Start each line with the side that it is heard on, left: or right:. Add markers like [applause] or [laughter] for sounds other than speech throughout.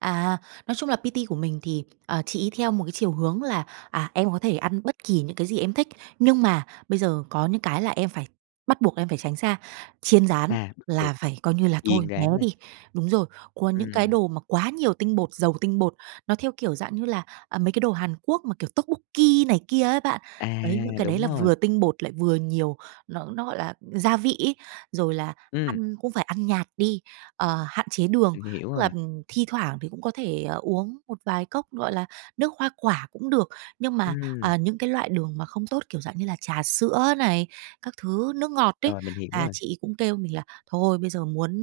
right: À, nói chung là PT của mình thì, ờ, chị ấy theo một cái chiều hướng là, à: "Em có thể ăn bất kỳ những cái gì em thích, nhưng mà bây giờ có những cái là em phải bắt buộc em phải tránh xa, chiên rán
left: À, bắt
right: là
left: buộc
right: phải coi như là thôi,
left: chiên
right: né
left: rán nè.
right: đi." Đúng rồi, còn những cái
left: Ừm.
right: đồ mà quá nhiều tinh bột, giàu tinh bột, nó theo kiểu dạng như là, à, mấy cái đồ Hàn Quốc mà, kiểu, tokbokki này kia á bạn.
left: À,
right: Đấy, những cái đấy
left: đúng
right: là
left: rồi.
right: vừa tinh bột lại vừa nhiều nó nó gọi là gia vị ấy, rồi là
left: Ừm.
right: ăn cũng phải ăn nhạt đi, ờ, hạn chế đường.
left: Mình hiểu
right: Tức là,
left: rồi.
right: ừm, thi thoảng thì cũng có thể, à, uống một vài cốc, gọi là, nước hoa quả cũng được. Nhưng mà,
left: Ừm.
right: à, những cái loại đường mà không tốt, kiểu dạng như là, trà sữa này, các thứ nước ngọt đấy,
left: Rồi mình hiểu
right: à,
left: rồi.
right: chị ấy cũng kêu mình là "Thôi bây giờ muốn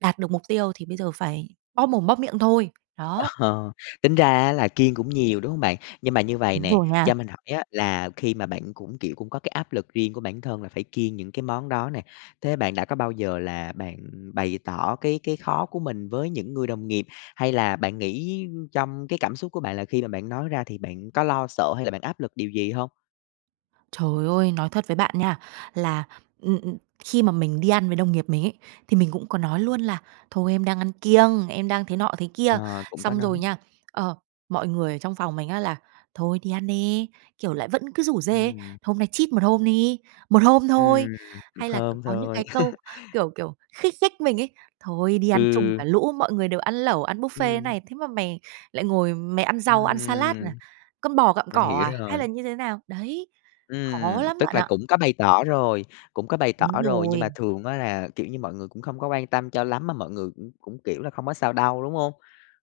right: đạt được mục tiêu thì bây giờ phải bóp mồm bóp miệng thôi." đó.
left: Ờ, tính ra á là kiêng cũng nhiều, đúng hông bạn? Nhưng mà như vầy
right: Đúng
left: nè,
right: rồi
left: cho
right: nha.
left: mình hỏi á là khi mà bạn cũng, kiểu, cũng có cái áp lực riêng của bản thân là phải kiêng những cái món đó nè, thế bạn đã có bao giờ là bạn bày tỏ cái cái khó của mình với những người đồng nghiệp? Hay là bạn nghĩ trong cái cảm xúc của bạn là khi mà bạn nói ra thì bạn có lo sợ hay là bạn áp lực điều gì hông?
right: Trời ơi, nói thật với bạn nha, là, ừm, ừm, khi mà mình đi ăn với đồng nghiệp mình ấy, thì mình cũng có nói luôn là "Thôi em đang ăn kiêng, em đang thế nọ thế kia."
left: Ờ, cũng có
right: Xong rồi
left: nói.
right: nha, ờ, mọi người ở trong phòng mình á là "Thôi đi ăn đi" kiểu, lại vẫn cứ rủ rê:
left: Ừm.
right: "Hôm nay cheat một hôm đi, một hôm
left: Ừm,
right: thôi."
left: 1
right: Hay là, kiểu,
left: hôm
right: có những
left: thôi.
right: cái câu,
left: [chuckles]
right: kiểu, kiểu, khích khích mình ấy: "Thôi đi ăn chung
left: Ừ.
right: cả lũ, mọi người đều ăn lẩu, ăn buffet thế
left: Ừm.
right: này. Thế mà mày lại ngồi mày ăn rau, ăn salad à,
left: Ừm.
right: con bò gặm
left: Mình
right: cỏ
left: hiểu
right: à, hay
left: rồi.
right: là như thế nào?" Đấy, khó
left: Ừm,
right: lắm
left: tức
right: bạn
left: là
right: ạ.
left: cũng có bày tỏ rồi, cũng có bày tỏ
right: Đúng
left: rồi, nhưng mà
right: rồi.
left: thường á là, kiểu như, mọi người cũng không có quan tâm cho lắm, mà mọi người cũng cũng, kiểu là, "hông có sao đâu" đúng hông?